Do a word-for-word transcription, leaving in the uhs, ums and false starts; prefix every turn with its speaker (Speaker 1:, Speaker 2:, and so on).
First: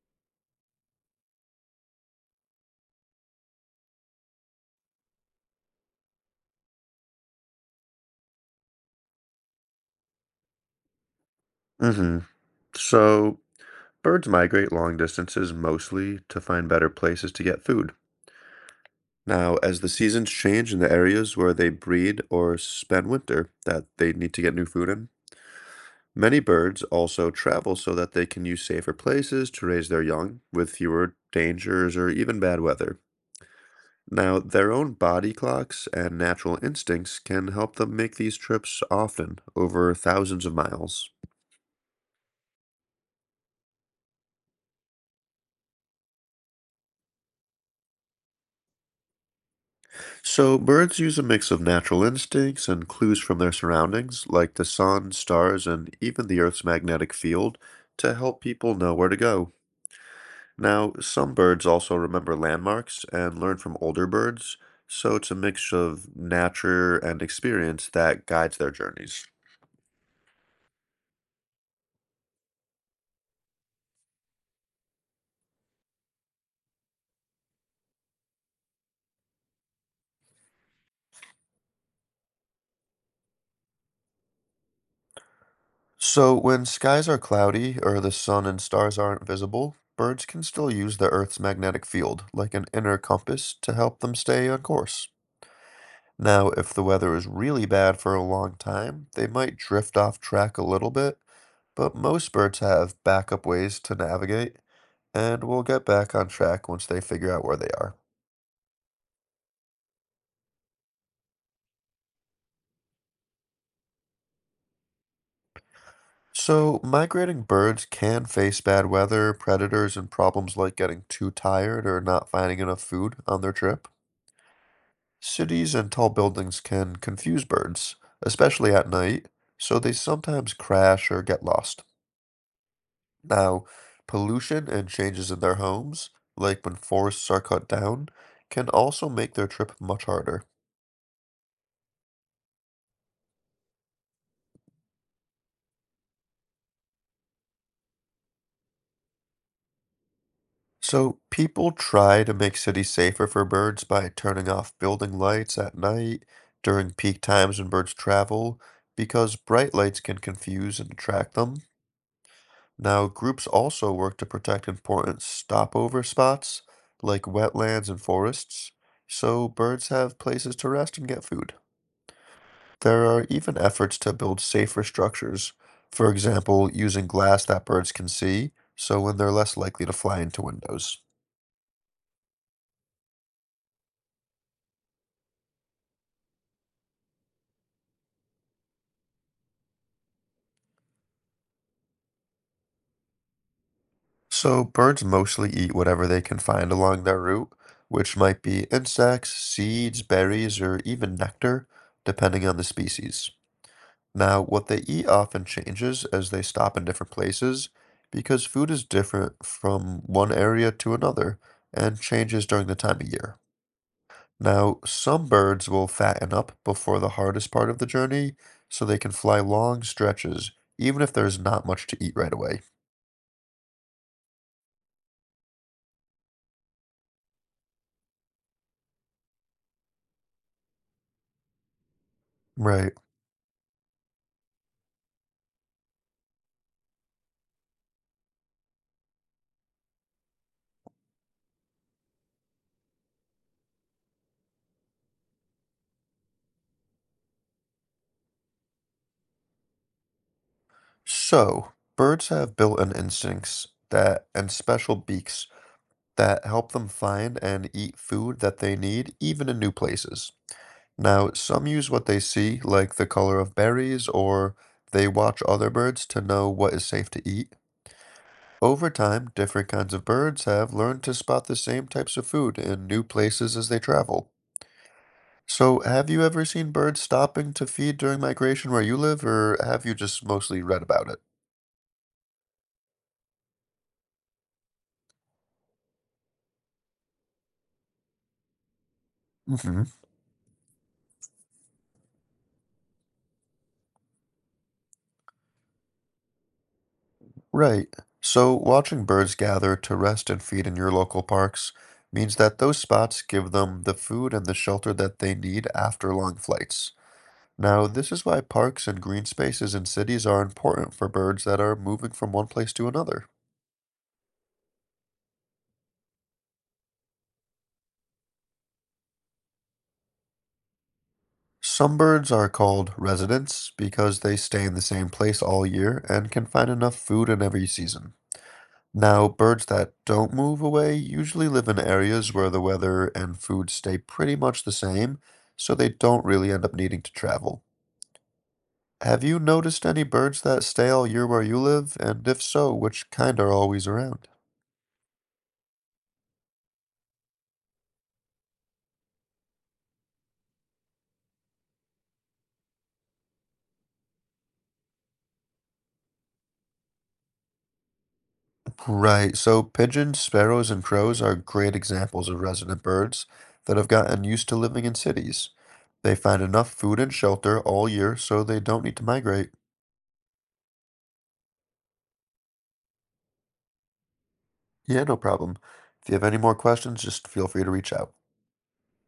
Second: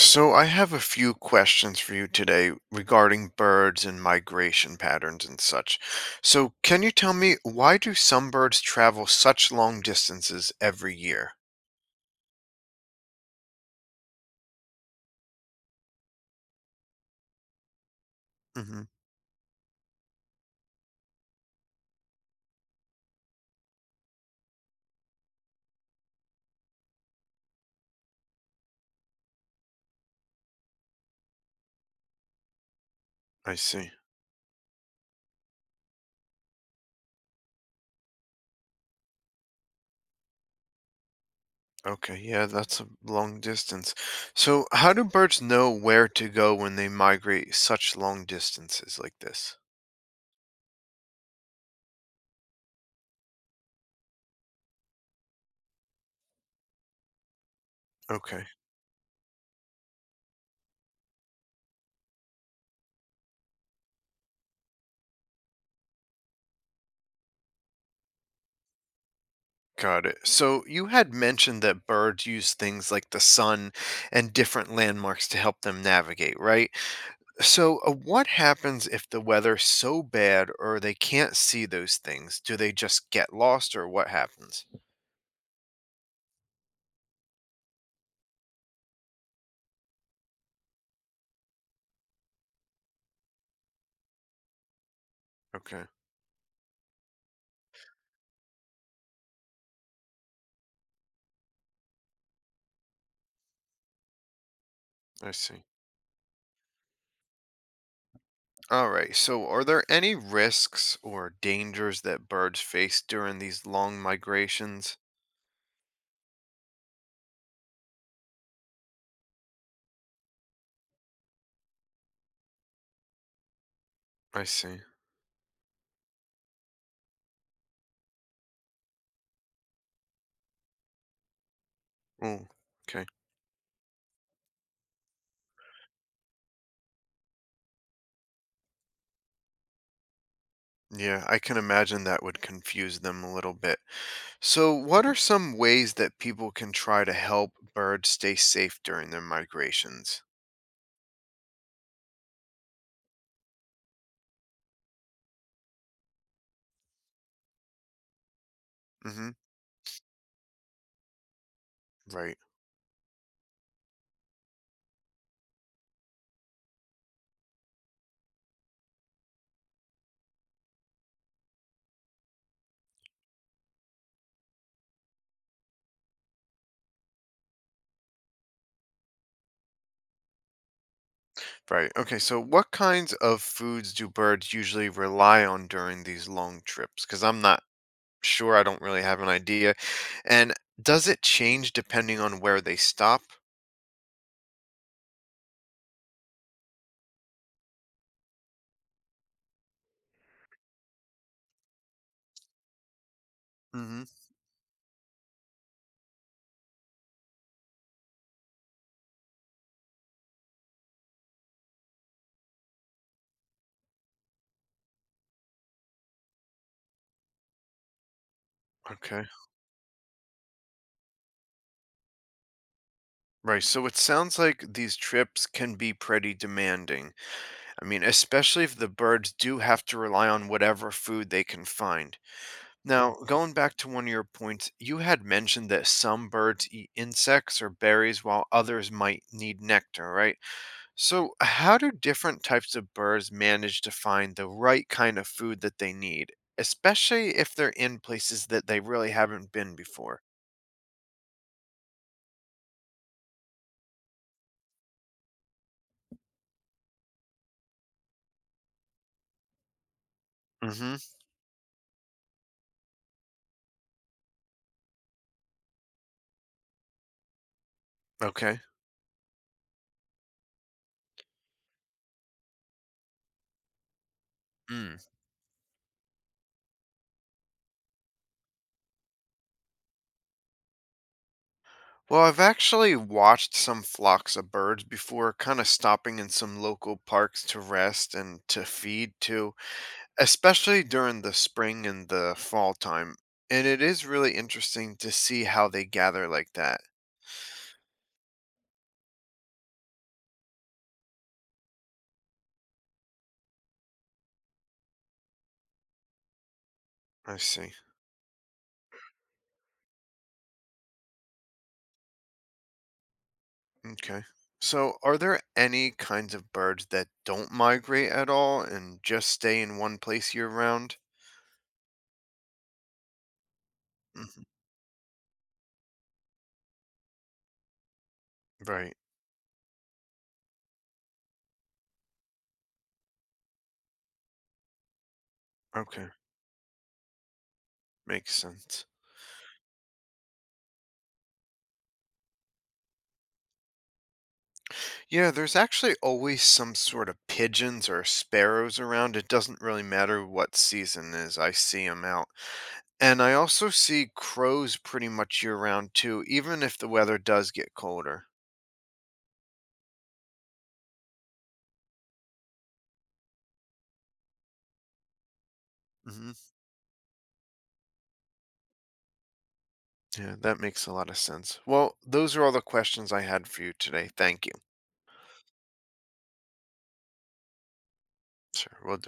Speaker 1: So, I have a few questions for you today regarding birds and migration patterns and such. So, can you tell me why do some birds travel such long distances every year?
Speaker 2: hmm So, birds migrate long distances mostly to find better places to get food.
Speaker 1: hmm
Speaker 2: Now, as the seasons change in the areas where they breed or spend winter that they need to get new food in, many birds also travel so that they can use safer places to raise their young with fewer dangers or even bad weather.
Speaker 1: I see.
Speaker 2: Now, their own body clocks and natural instincts can help them make these trips often, over thousands of miles.
Speaker 1: Okay, yeah, that's a long distance. So, how do birds know where to go when they migrate such long distances like this?
Speaker 2: So, birds use a mix of natural instincts and clues from their surroundings, like the sun, stars, and even the Earth's magnetic field, to help
Speaker 1: Okay,
Speaker 2: people know where to go. Now, some birds also remember landmarks and learn from older birds, so it's a mix of nature and experience that guides their journeys.
Speaker 1: got it. So, you had mentioned that birds use things like the sun and different landmarks to help them navigate, right? So, uh, what happens if the weather's so bad or they can't see those things? Do they just get lost or what happens?
Speaker 2: So, when skies are cloudy or the sun and stars aren't visible, birds can still use the Earth's magnetic field, like an inner compass, to help them stay on course.
Speaker 1: Okay,
Speaker 2: Now, if the weather is really bad for a long time, they might drift off track a little bit, but most birds have backup ways to navigate
Speaker 1: I
Speaker 2: and will
Speaker 1: see.
Speaker 2: get back on track once they figure out where they are.
Speaker 1: All right, so are there any risks or dangers that birds face during these long migrations?
Speaker 2: So, migrating birds can face bad weather, predators, and problems like getting too tired or not finding enough food on their trip.
Speaker 1: I see.
Speaker 2: Cities and tall buildings can confuse birds, especially at night, so they sometimes crash or get lost.
Speaker 1: Oh, okay.
Speaker 2: Now, pollution and changes in their homes, like when forests are cut down, can also make their trip much harder.
Speaker 1: Yeah, I can imagine that would confuse them a little bit. So, what are some ways that people can try to help birds stay safe during their migrations?
Speaker 2: So, people try to make cities safer for birds by turning off building lights at night during peak times when birds travel,
Speaker 1: Mm-hmm.
Speaker 2: because bright lights can confuse and attract them.
Speaker 1: Right.
Speaker 2: Now, groups also work to protect important stopover spots like wetlands and forests, so birds have places to rest and get food. There are even efforts to build safer structures, for example, using glass that birds can see, so when they're less likely to fly into windows.
Speaker 1: Right. Okay. So, what kinds of foods do birds usually rely on during these long trips? Because I'm not sure. I don't really have an idea. And does it change depending on where they stop?
Speaker 2: So, birds mostly eat whatever they can find along their route, which might be insects, seeds, berries, or even nectar, depending on the species.
Speaker 1: hmm
Speaker 2: Now, what they eat often changes as they stop in different places because food is different from one area to another and changes during the time of year. Now, some birds will fatten up before the hardest part of the journey so they can
Speaker 1: Okay.
Speaker 2: fly long stretches even if there's not much to eat right away.
Speaker 1: Right. So, it sounds like these trips can be pretty demanding. I mean, especially if the birds do have to rely on whatever food they can find.
Speaker 2: Right.
Speaker 1: Now, going back to one of your points, you had mentioned that some birds eat insects or berries while others might need nectar, right? So, how do different types of birds manage to find the right kind of food that they need, especially if they're in places that they really haven't been before?
Speaker 2: So, birds have built-in instincts that and special beaks that help them find and eat food that they need even in new places.
Speaker 1: hmm
Speaker 2: Now, some use what they see, like the color of berries, or they watch other birds to know what is safe to eat.
Speaker 1: Okay.
Speaker 2: Over time, different kinds of birds have learned to spot the same types of food in new places as they travel.
Speaker 1: Mm.
Speaker 2: So, have you ever seen birds stopping to feed during migration where you live, or have you just mostly read about it?
Speaker 1: Well, I've actually watched some flocks of birds before, kind of stopping in some local parks to rest and to feed too,
Speaker 2: hmm
Speaker 1: especially during the spring and the fall time. And it is really interesting to see how they gather like that.
Speaker 2: Right. So, watching birds gather to rest and feed in your local parks means that those spots give them the food and the shelter that they need after long flights.
Speaker 1: I see.
Speaker 2: Now, this is why parks and green spaces in cities are important for birds that are moving from one place to another.
Speaker 1: Okay. So, are there any kinds of birds that don't migrate at all and just stay in one place year round?
Speaker 2: Some birds are called residents because they
Speaker 1: hmm
Speaker 2: stay in the same place all year and can find enough food in every season.
Speaker 1: Right.
Speaker 2: Now, birds that don't move away usually live in areas where the weather and food stay pretty much the same, so they
Speaker 1: Okay.
Speaker 2: don't really end up needing to travel.
Speaker 1: Makes sense.
Speaker 2: Have you noticed any birds that stay all year where you live? And if so, which kind are always around?
Speaker 1: Yeah, there's actually always some sort of pigeons or sparrows around. It doesn't really matter what season is. I see them out. And I also see crows pretty much year round too, even if the weather does get colder.
Speaker 2: Right. So pigeons, sparrows, and crows are great examples of resident birds that have gotten used to living in cities. They find
Speaker 1: hmm
Speaker 2: enough food and shelter all year so they don't need to migrate.
Speaker 1: Yeah, that makes a lot of sense. Well, those are all the questions I had for you today. Thank you.
Speaker 2: Yeah, no problem. If you have any more questions, just feel free to reach out.
Speaker 1: Sure. We'll